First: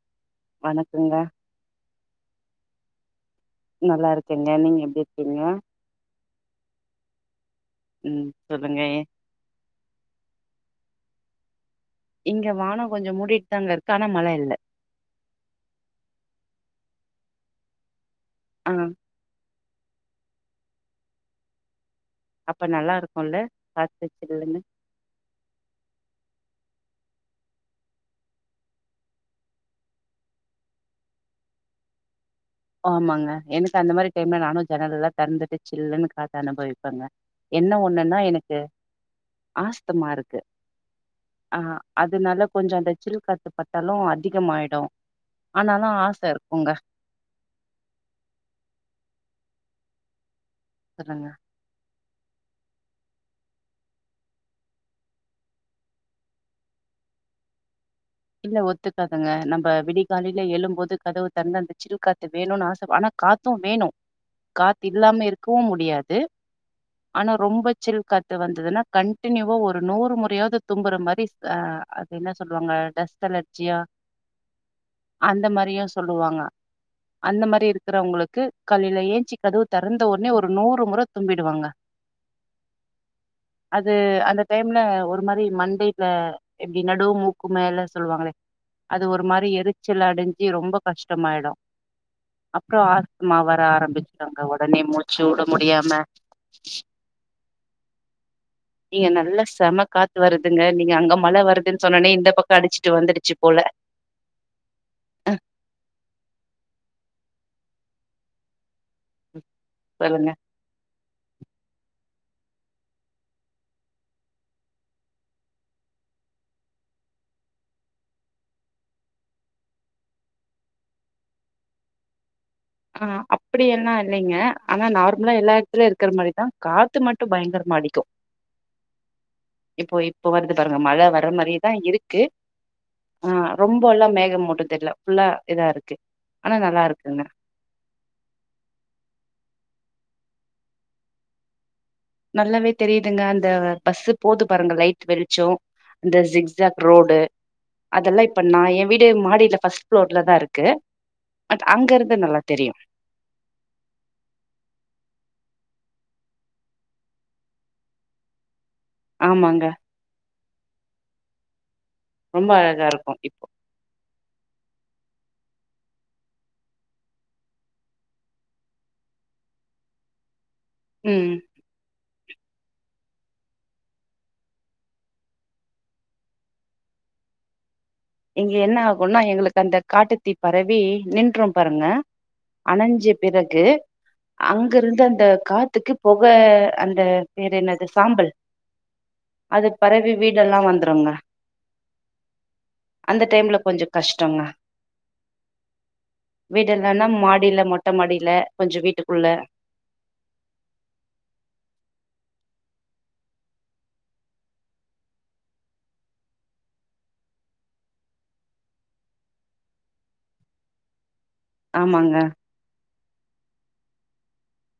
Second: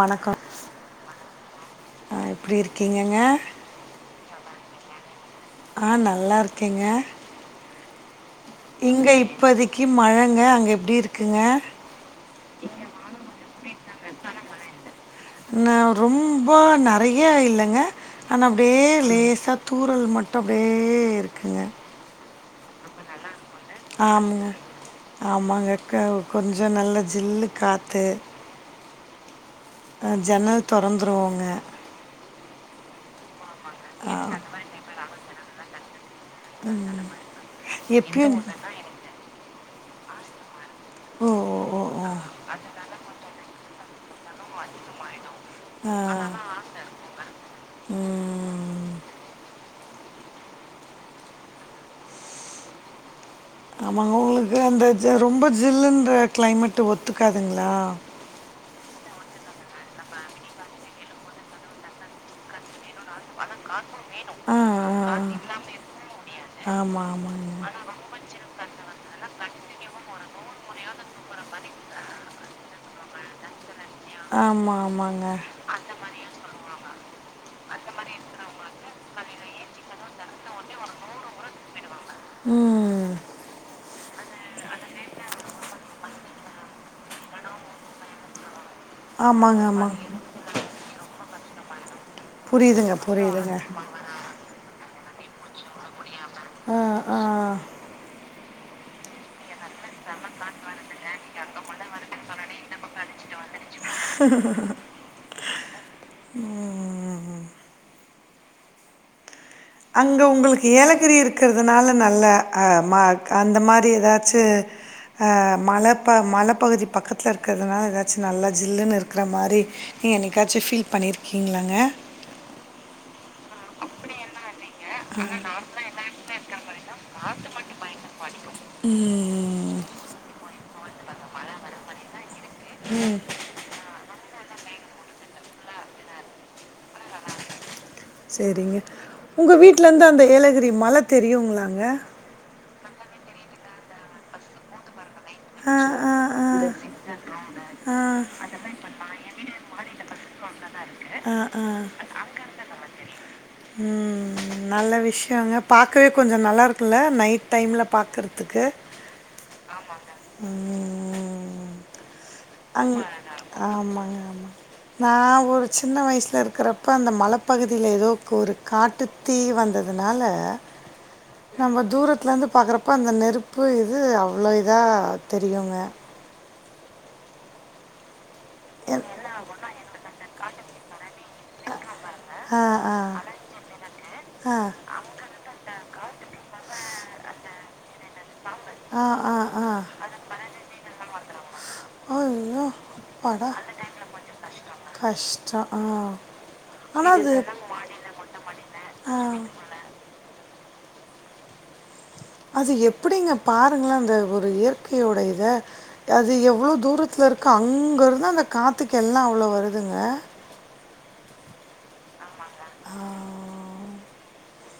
வணக்கம் வணக்கங்க ஆஹ எப்படி இருக்க கங்கங்கா நல்லா இருக்கீங்க நீங்க எப்படி இருக்கீங்க ஆ நல்லா இருக்கேங்க ம் சொல்லுங்க இங்க இப்பதைக்கு மழங்க அங்க எப்படி இருக்கு க்குங்க இங்க வானம் கொஞ்சம் மூடிட்டு தாங்க இருக்க ஆனா மழை இல்ல நா ரொம்ப நிறய இல்லைங்க ஆன ஆ அப்படியேலேசத் தூறல் மட்டு அப்டியே இருக்குங்க அப்ப நல்லா இருக்கும்ல ஆமாங்க ஆமாங்க அக்கோவ் கொஞ்ச நல்ல ஜில்லு காத்து ஆ ஜன்னல் தொறந்துருவோங்க ஆமாங்க எனக்கு அந்த மாரி டைம்ல நானும் ஜன்னலலா தெறந்துட்டு ஜில்லன்னு [inaudible] காத்த அனுபவிப்பாங்க என்ன ஒண்ணுன்னா எப்பயு எனக்கு ஆஸ் த்தமா இருக்கு ஓ ஆ ஓ ஓ ஓ அதனால கொஞ்சம் அந்த ஜில் காத்து பட்டாலும் அதிகமாயிடு ஆனாலு ஆச இருக்குங்க ம் ம் ம் சொல்லுங்க ஆமாங்க உங்களுக்கு அந்த ஜ ரொம்ப ஜில்லுன்ற கிளைமேட் ஒத்துக்காதுங்களா இல்ல ஒத்துக்காதுங்க நம்ப விடிகாலைல எழும்போது கதவு தெறந்தா அந்த ஜில் காத்து வேணுன்னு ஆச ஆனா காத்தும் வேணும் காத்து இல்லாம இருக்கவும் முடியாது ஆனா ரொம்ப ஜில் காத்து வந்ததுனா கண்டினியூவா ஒரு நூறு முறையாவது தும்புற மாரி ஆ அது என்ன சொல்லுவாங்க டஸ்ட் அலர்ஜியா ஆமா ஆமாங்க அந்த மாரியும் சொல்லுவாங்க அந்த மாரி இருக்கு இருக்கிறவங்களுக்கு காலையில ஏன்சி கதவு தொறந்த உடனே ஒரு நூறு முறை தும்மிடுவாங்க ம் அது [inaudible] அந்த டைம்ல ஒரு மாரி மண்டைல எப்டி நடு மூக்கு மேல சொல்வாங்களே அது ஒரு மாரி ஆமாங்க ஆமாங்க எரிச்சல் அடஞ்சு ரொம்ப கஷ் கஷ்டமாயிடு அக்கா புரியுதுங்க ஆஸ்துமா புரியுதுங்க வர ஆரம்பிச்சிரு உடனே மூச்சு ச்சு உட முடியாம ஆ ஆ இங்க நல்ல செம காத்து வருதுங்க நீங்க அங்க மழை வருது க்கு சொன்னனே இந்த பக்கம் அடிச்சுட்டு வந்துடுச்சு போல ஹஹம் அ ம் ம் ம் அங்க சொல்லுங்க உங்களுக்கு ஏலக் கத்திரி இருக்கிறதுனால நல்ல அ மா க அந்த மாரி ஏதாச்சு ஹ மலப்ப மலப்பகுதி பக்கத்துல இருக்கிறதுனால ஏதாச்சு நல்லா ஜில்லுன்னு இருக்கிற மாதிரி நீங்க என்னைக்காச்சும் ஃபீல் பண்ணிருக்கீங்களாங்க ஆஹ் அப்டி எல்லாம இல்லைங்க ஆனா நார்மலா எல்லா எடத்துலயு இருக்கிற மாரிதா காத்து மட்டும் பயங்கரமா அடிக்கு ம், இப்போ இப்போ வருது பாருங்க மழை வர்ற மாரியேதா இருக்கு ஆஹ் ரொம்ப எல்லாம் மேகமூட்ட திரள புல்லா இதா இருக்கு ஆனா நல்லா இருக்குங்க சரிங்க உங்க வீட்டுல இருந்து அந்த ஏலகிரி மல தெரியுங்களாங்க பஸ்சு போது பாருங்க லைட் வெளிச்சோ ஆ, ஆ, அந்த ஆ, ஜிக்ஜாக் ரோடு ஆ, அதெல்லா இப்ப நா என் வீடு மாடியில ஃபஸ்ட் ரோட்டல தான் இருக்கு ஆ, ஆ. அது அங்க இருந்து நல்லா தெரியும் ம், நல்ல விஷயங்க பாக்கவே கொஞ்ச நல்லா இருக்குல நைட் டைம்ல பாக்குறதுக்கு ஆமாங்க ம் ரொம்ப அழகா அங் இருக்கு இப்போ. ஆமாங்க ஆமாங்க நா ஒரு சின்ன வயசுல இருக்கிறப்ப அந்த மலைப்பகுதியில ஏதோ ஒரு காட்டுத் தீ வந்ததுனால ம். நம்ம தூர வீடல இருந்து பார்க்கறப்ப அந்த நெருப்பு இது அவ்வளோ இதா தெரியுங்க இங்க என்ன ஆகும்னா எங்களுக்கு அந்த காட்டுத்தீ பரவி நின்றும் பாருங்க ஆ ஆ அணைஞ்ச பிறகு ஆ அங்க இருந்து அந்த காத்துக்கு பொக அந்த பேர் என்னது சாம்பல் ஆ ஆ ஆ அது பரவி வீடெல்லாம் வந்துருங்க ஐயோ அந்த அப்பாடா டைம்ல கொஞ்சம் கஷ்டங்க கஷ்டோ ஆ வீடு இல்லைன்னா ஆனா அது மாடில மொட்ட மாடில கொஞ்சம் ஆ வீட்டுக்குள்ள அது எப்டிங்க பாருங்களே அந்த ஒரு இயற்கையோட இத அது எவ்ளோ தூரத்தில இருக்கு அங்க இருந்து அந்த காத்துக்கு எல்லா அவ்ளோ வருதுங்க ஆமாங்க ஆ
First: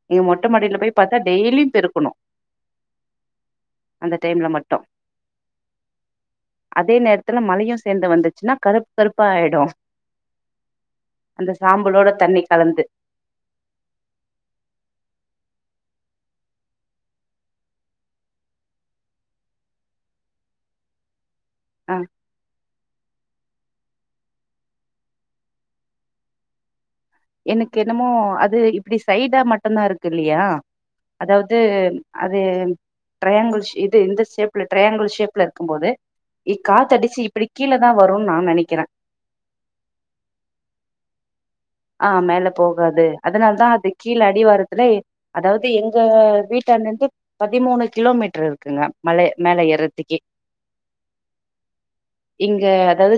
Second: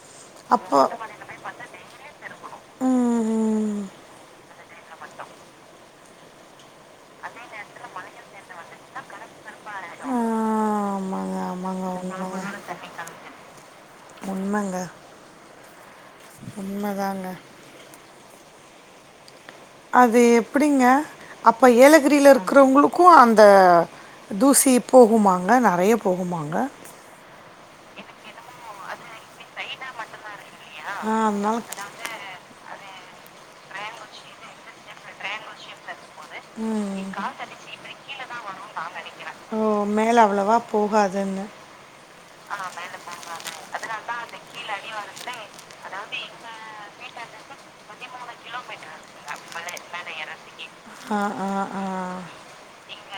நீங்க மொட்டை மாடியில அப்போ போய் பாத்தா டெய்லியும் பெருக்கணும் ம் ம் அந்த டைம்ல மட்டும் அதே நேரத்துல மழையு சேந்து வந்துச்சுன்னா கருப் அப்ப ஆயிடும் ஆ ஆமாங்க அந்த ஆமாங்க சாம்பளோட தண்ணி கலந்து உண்மங்க உண்மங்க உண்மதாங்க அது எப்படிங்க அப்ப ஆ ஏலகிரியில இருக்கிறவங்களு க்கும் அந்த தூசி போகுமாங்க நெறைய போகுமாங்க எனக்கு என்னமோ அது இப்படி சைடா மட்டம்தான் இருக்கு இல்லையா ஆ, அதனால அதாவது அது ட்ரையாங்கிள்ஸ் இது இந்த ஷேப் ட்ரயாங்கல் ஷேப்ல இருக்கும்போது இ இக்காத்தடிச்சு இப்டி கீழதான் வரும்னு நான் நினைக்கிறேன் ஓ! மேல அவ்வளவா போகாதுன்னு. ஆஹ் மேல போகாது அதனாலதா அது கீழ அடிவாரத்துல அதாவது எங்க வீட்டாண்டா இருந்து பதிமூணு கிலோ மீட்டர் இருக்குங்க மலை மேல ஏறதுக்கே ஆஹ ஆஹ ஆஹ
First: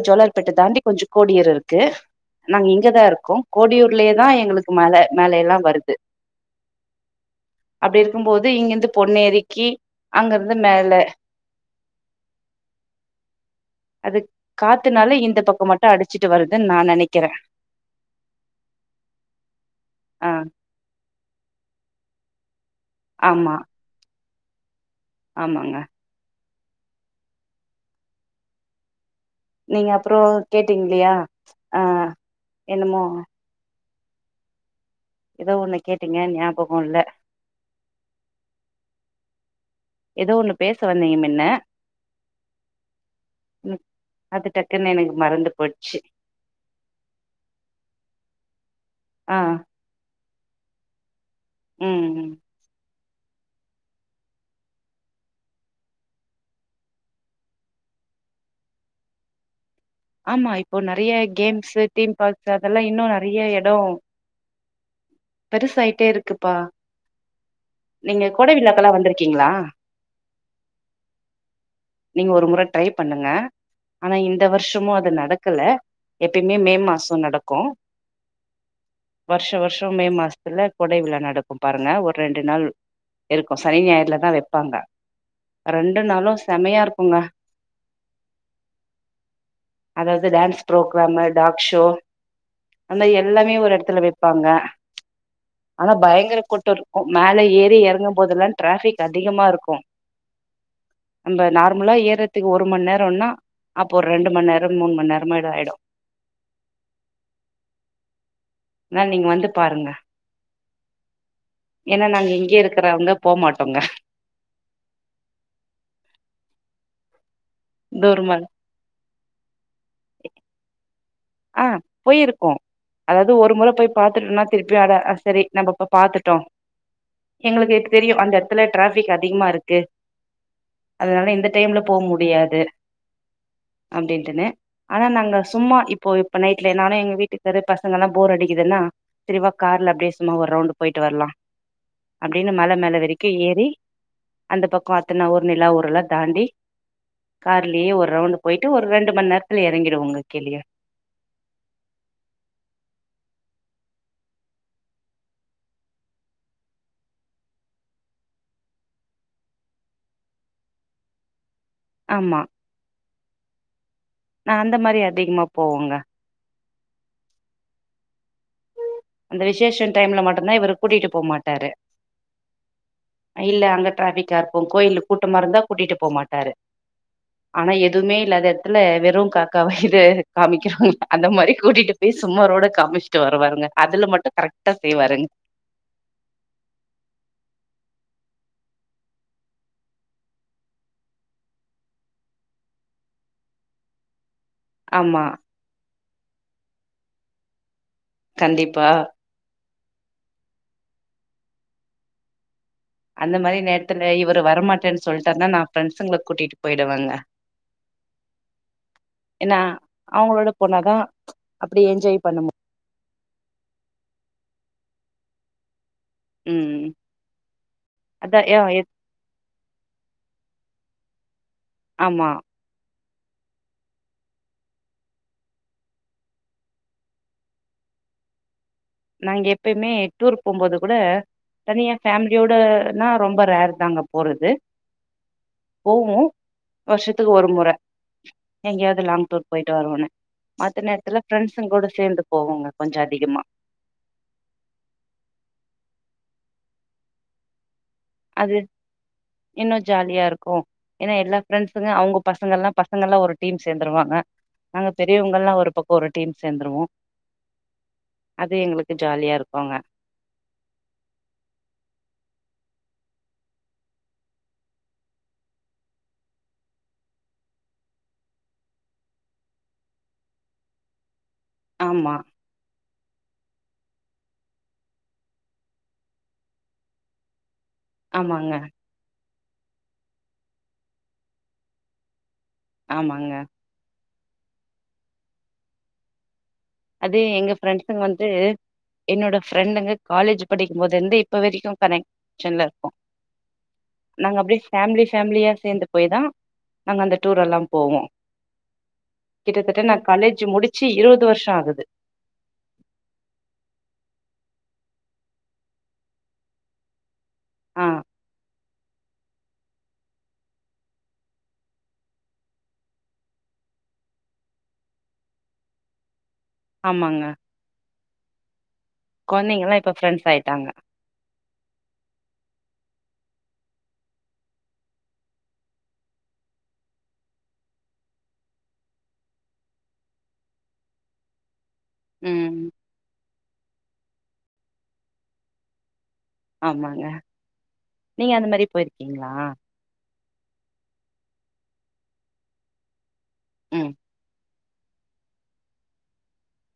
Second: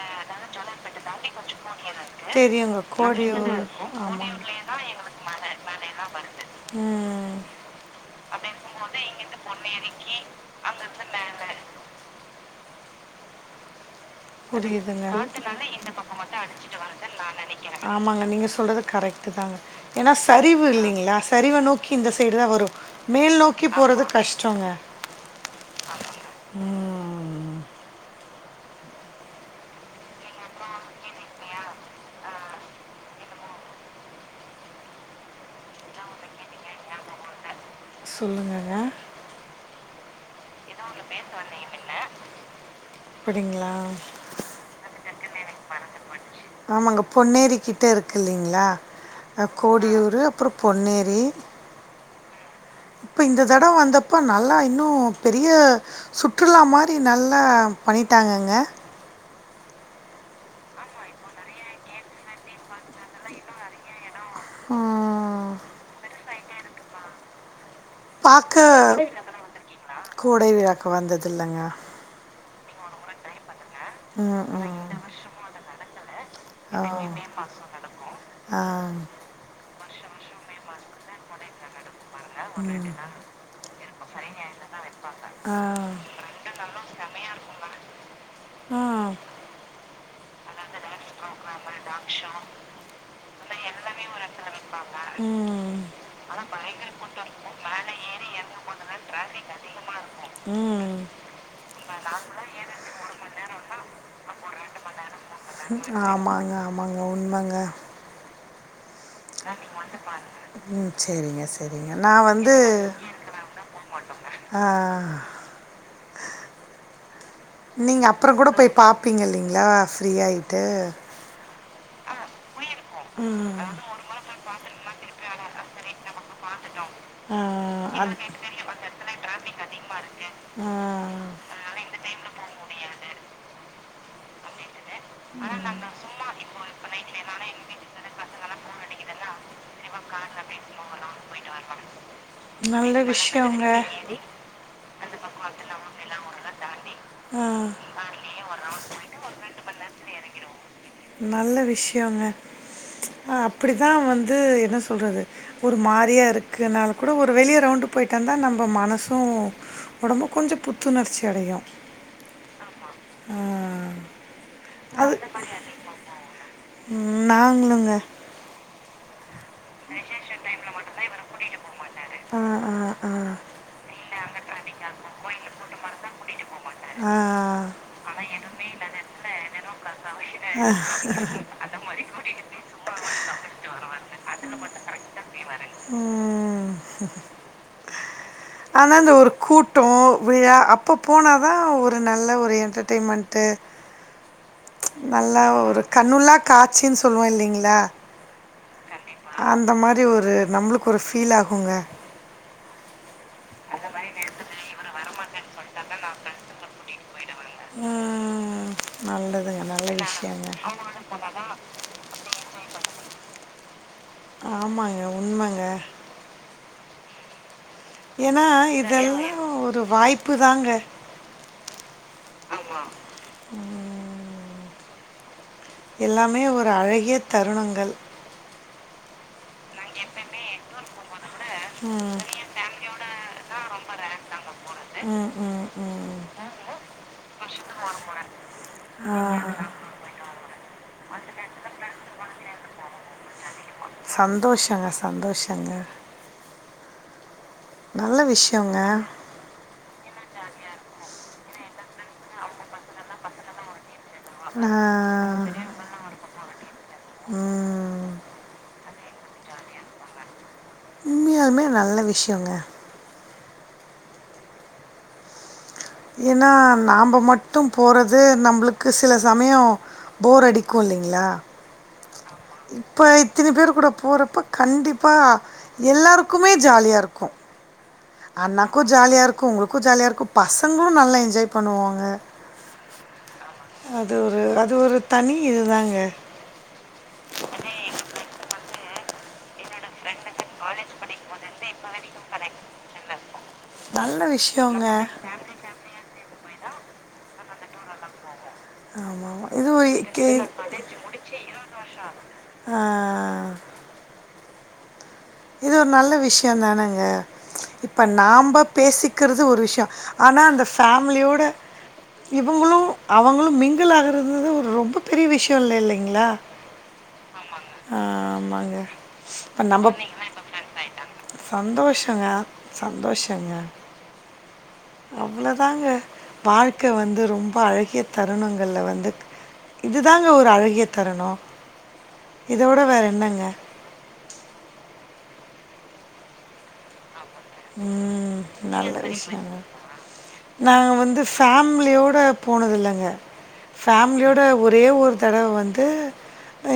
டோலர் பெட்டு தாண்டி கொஞ்சம் கோடியிரு தெரியுங்க கோழி கோடியூர்லயே தா பொன்னர்லயேதான் மல எங்களுக்கு மேல மலை எல்லா மேலதான் வருது அப்டி இருக்கும்போது அப்டின்னு இருக்கும் இங்கிருந்து போது இங்கட்டு பொன்னேரிக்கு பொன்னரிக்கு அங்கந்து மேல புரியுதுங்க காத்துனால இந்த பக்கம் அடிச்சிட்டு வருதுன்னு நான் நெனக்கிறேன் ஆமாங்க நீங்க சொல்றது கரெக் தாங்க ஏன்னா ஆ சரிவு இல்லைங்களா சரிவை நோக்கி இந்த சைடு தான் வரும் மேல் ஆமா நோக்கி போறது கஷ் ஜோங்க ஆமாங்க ம் நீங்க அப்புறம் கேட்டீங்களைய ஆ என்னமோ ஏதோ உன்னு கேட்டீங்க ஞாபகம் இல்ல சொல்லுங்கங்க ஏதோ ஒன்று பேச வந்தீங்க முன்ன அப்படிங்களா அது டக்குன்னு எனக்கு மறந்து போச்சு ஆமாங்க பொன்னேரி கிட்ட இருக்கு இல்லலைங்களா ஆ கோடியூரு அப்புறம் பொன்னேரி ம் ம் இப்ப இந்த தடம் வந்தப்ப நல்லா இன்னும் பெரிய சுற்றுலா மாரி நல்லா பண்ணிட்டாங்கங்க ஆமா இப்போ நெறைய கேம்ஸ் டீம் பார்க் அதெல்லாம் இன்னும் நெறைய இடம் ம், பெருசயிட்டே இருக்கு இருக்குப்பா நீங்க கோடை பார்க்க விழாக்கெல்லா வந்திருக்கீங்களா கேடை விழாக்கு வந்தது இல்லங்க நீங்க ஒரு முற ட்ரை பண்ணுங்க ஆனா இந்த வருஷ ம் ஜும்மோ அது நடக்கல எப்பயுமே மே ஆ மாசம் நடக்கும் ஆ ஆ வருஷ வருஷ மே மாசத்துல கொடை விழா நடக்கும் பார் இருப்பங்க ஒரு ரெண்டு நாள் இருக்கும் சனி ஞாயிறலதான் வைப்பாங்க ஆ ரெண்டு நாளும் செம்மையா இருக்குங்க அதாவது dance programme talk show dance அந்த மாரி எல்லாமே ஒரு எடத்துல ஷோஎல்லாமே ஒரு வெப்பாங்க இத்து இருப்பாங்க ஷு [unintelligible] ம் ஆனா கூட்டோ பயங்கர இருக்கு கூட்டம் இருக்கும் மேல எறங்கும் ஏறி போதெல்லா இறங்கும் டிராஃபிக் போதுதான் ட்ராபிக் இருக்கு அதிகமா இருக்கும் நம்ம ஷும் நார்மலா நா ஏறதுக்கு ஒரு ஏற மண் போடுமா நேரம்னா நேரம் அப்போ ஒரு ரெண்டு மணி நேரம் மூனு மணி நேர ஆமாங்க ஆமாங்க உண்மங்க ஆனா நீங்க வந்து பாருங்க உம் சரிங்க சரிங்க ஏன்னா நான் நாங்க வந்து இங்கயே ஏன்னா நாங்க இங்கய போ இருக்கிறவங்க மாட்டோங்க போமாட்டோங்க ஆஹ் நீங்க தூரமா அப்புறம் கூட போய் பாப்பீங்க இல்லலைங்களா ஃப்ரீயாயிட்டு ஆ போயிருக்கோம் அதாவது ஒரு முறை போய் பாத்துட்டோம்னா திருப்பியும் ஆத சரி நம்ம இப்ப பாத்துட் எங்களுக்கு இப்ப அது தெரியும் அந்த இடத்துல ட்ராஃபிக் அதிகமா இருக்கு ஆ, அதனால இந்த டைம்ல போ முடியாது அப்டின்ட்டேனே ஆனா நாங்க சும்மா இப் இப்போ இப்ப நைட்ல நானும் எங்க வீட்டுக்காரு பசங்கல்லாம் போர் அடி இதெல்லாம் தெளிவா கார்ல அப்டியே சும்மா ஒரு ரவுண்ட் போயிட்டு வரலாம் அப்டின்னு மல நல்ல மேல வரைக்கும் விஷயங்க ஏறி அந்த பக்கம் இத்தன ஊர் நிலாஊர்லாம் தாண்டி ஆ, கார்லயே ஒரு ரவுண்ட் போயிட்டு ஒரு ரெண்டு மணி நேரத்துல இறங்கிடுவோங்க கீழயே நல்ல விஷயோங்க அப்டிதான் வந்து என்ன சொல்றது ஒரு மாரியா இருக்குனால கூட ஒரு வெளியே ரவுண்டு் போயிட்டு வந்தா நம்ம மனசும் உடம்பு கொஞ்சம் புத்துணர்ச்சி அடையும் ஆமா ஆஹா நாங்க அந்த மாரி அதிகமா போவோங்க நாங்ளுங்க இந்த விசேஷம் டைம்ல மட்டு்தான் இவரு கூட்டிட்டு போக மாட்டாரு ஆ ஆ ஆ இல்ல அங்க ட்ராஃபிக் பாப்போம் கோயில்ல கூட்டமா இருந்தா கூட்டியிட்டு போமாட்டாரு ஆனா எதுவுமே இல்லாது இல்ல வெறும் காக்கா இது காமிக்கிறாங்க அந்த மாரி கூட்டிட்டு பேய் சும்மாரோட காமிச்சுட்டுவா இந்த பாருங்க அதுல மட்டும் கரெக்ட்டா செய்வாருங்க உம் ம் ஆனா இந்த ஒரு கூட்டோம் விழா அப்ப போனாதான் ஒரு நல்ல ஒரு என்டர்டெயின்மென்ட் ஆமா நல்லா ஒரு கண்ணுல்லா காட்சினு சொல்லுவோம் இல்லங்களா கண்டிப்பா அந்த மாரி ஒரு நம்மளுக்கு ஒரு ஃபீல் ஆகுங்க அந்த மாரி நேரத்துல இவர் வரமாட்டேன்னு சொல்லிட்டார்னா நான் ஃப்ரெண்ட்ஸ்ங்கள கூட்டிட்டு போயிடுவேங்க உம் ஏன்னா நல்லதுங்க நல்ல விஷயங்க அவங்களோட போனாதா அப்டி என்ஜாய் பண்ண மு ஆமாங்க உண்மங்க ‌ம்ம் ஏன்னா இதெல்லா ஒரு வாய்ப்பு தாங்க ஆமா ம் எல்லாமே ஒரு அழகிய தருணங்கள் நாங்க எப்பயுமே டூர் போம்போது கூட தனியா ம் ஃபேமிலியோடனா ரொம்ப ரேர் தாங்க போறது ம் ம் ம் போவோம் வருஷத்துக்கு ஒரு முறை எங்கேயாவது ஆ லாங் டூர் போயிட்டு வருரவோனே மத்த நேரத்துல ஃப்ரெண்ட்சுங் கூட சேர்ந்து போவோங்க கொஞ்சம் அதிகமா சந்தோஷங்க சந்தோஷங்க நல்ல விஷியோங்க ஓ ஏன்னா எல்லா ஃப்ரெண்ட்ஸுங்க அவங்க பசங்க எல்லாம் பசங்க எல்லாம் ஒரு டீம் சேர்ந்துருவாங்க நாங்க நான் பெரியவங்கல்லாம் ஒரு பக்கம் ஒரு டீம் சேர்ந்துருவோம் ம், அது எங்களுக்கு ஜாலியா இருக்கோங்க உண்மையாலுமே நல்ல விஷியோங்க ஏன்னா நாம மட்டும் போறது நம்மளுக்கு சில சமயம் போர் அடிக்கும் இல்லைங்களா ஆமா இப்போ இத்தினி பேர் கூட போறப்ப கண்டிப்பாக எல்லாருக்குமே ஜாலியாக இருக்கும் ஆமாங்க அண்ணாக்கும் ஜாலியா இருக்கு க்கு உங்களுக்கும் ஜாலியா இருக்கும் பசங்களும் நல்லா என்ஜாய் பண்ணுவாங்க ஆமாங்க அது ஒரு அது ஒரு தனி இதுதாங்க அதே எங்க ஃப்ரெண்ட்ஸுங்க வந்து என்னோட ஃப்ரெண்டுங்க காலேஜ் படிக்கும்போது இருந்து இப்போ வரைக்கும் கனெக்ஷன்ல இருக்கும் நல்ல நாங்கள் அப்படியே விஷயங்க ஃபேமிலி ஃபேமிலியாக சேர்ந்து போய் தான் நாங்கள் அந்த டூர் எல்லாம் போவோ ஆமாமா இது கிட்டத்தட்ட நா ஒகே காலேஜ் முடிச்சு இருவது வருஷோ ஆகுது ஹ இது ஒரு நல்ல விஷியோ தானேங்க ஆ இப்ப நாம்ப பேசிக்கிறது ஒரு விஷயம் ஆனால் அந்த ஃபேமிலியோட இவங்களும் அவங்களும் மிங்கிள் ஆகிறது ஒரு ரொம்ப பெரிய விஷயம் இல்லை இல்லைங்களா ஆமாங்க ஆமாங்க இப்போ குழந்தைங்கெல்லாம் நம்ம இப்ப பிரெண்ட்ஸ் ஆயிட்டாங்க சந்தோஷங்க சந்தோஷங்க அவ்வளவுதாங்க வாழ்க்கை வந்து ரொம்ப அழகிய தருணங்கள்ல வந்து இதுதாங்க ஒரு அழகிய தருணம் ம் இதோட வேற என்னங்க ஆமாங்க நீங்க ம் அந்த மாதிரி போயிருக்கீங்ளா நாங்கள் வந்து ஃபேமிலியோட போனதிலங்க ம் ஃபேமிலியோட ஒரு ஒரே ஒரு தடவ வந்து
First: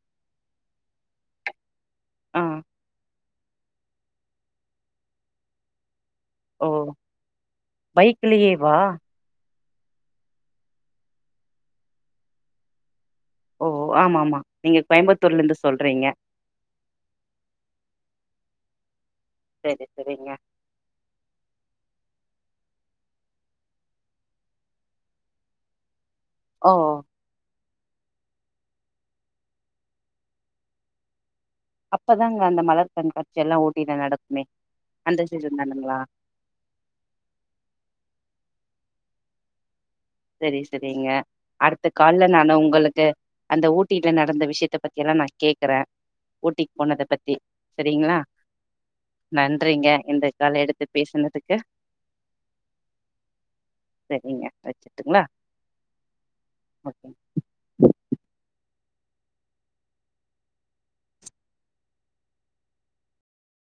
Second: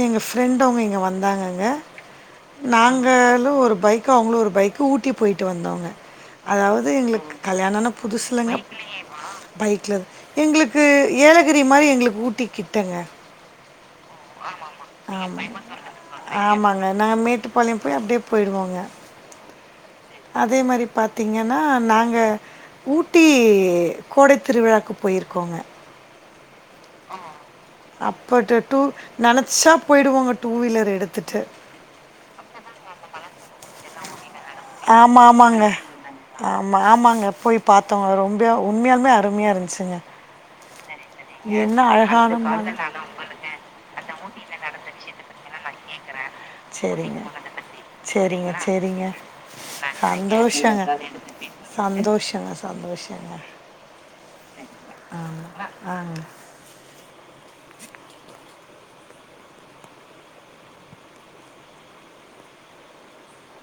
எங்க ஃப்ரெண்டு அவங்க இங்க வந்தாங்கங்க ஆ நாங்கள் ஒரு பைக் அவங்கள ஒரு பைக் ஊட்டி போயி வந்தோங்க ஓ அதாவது எங்களுக்கு கல்யாணான புதுசுலங்க பைக்லயேவா பைக்லலே வா பைக்ல எங்களுக்கு ஏலகிரி மாரி எங்களுக்கு ஊட்ட கிட்டங்க ஓ ஆமா ஆமா நீங்க கோயம்புத்தூர்ல ஆமா இருந்து சொல்றீங்க ஆமா நீங்க கோயம்புத்தூர்ல இருந்து சொல்றீங்கநாங்க ஆமாங்க நாங்க நேத்து பண்ணிட்டு அப்டியே போயிடுவாங்க சரி சரிங்க அதே மாதிரி பாத்தீங்கன்னா நாங்க அங்க ஊட்டி கோடை திருவிழாக்கு போயிருக்கோங்க ஆஹ ஹ அப்பட்டு டு நினைச்சா போயிடுவோங்க டூ வீலர் எடுத்துட்டு பின்னா நடத் ஆமா ஆமாங்க ஆமா ஆமாங்க போய் பார்த்தோம் ரொம்ப உண்மையாலுமே அருமையா இருந்துச்சுங்க சரி சரிங்க என்ன அடுத்த காலல அழகான மலை. நானும் உங்களுக்கு அந்த ஊட்டியில நடந்து வி சீத்த பத்தி எல்லாம் நா கே க்கறேன் ஊட்டிக்கு போனத பத்தி சரிங்களா சரிங்க, சரிங்களா? சரிங்க. நன்றிங்க இந்த கால எடுத்து பேசனதுக்கு சந்தோஷங்க, சந்தோஷங்க. சரிங்க வச்சு ஆங்க. என் டும்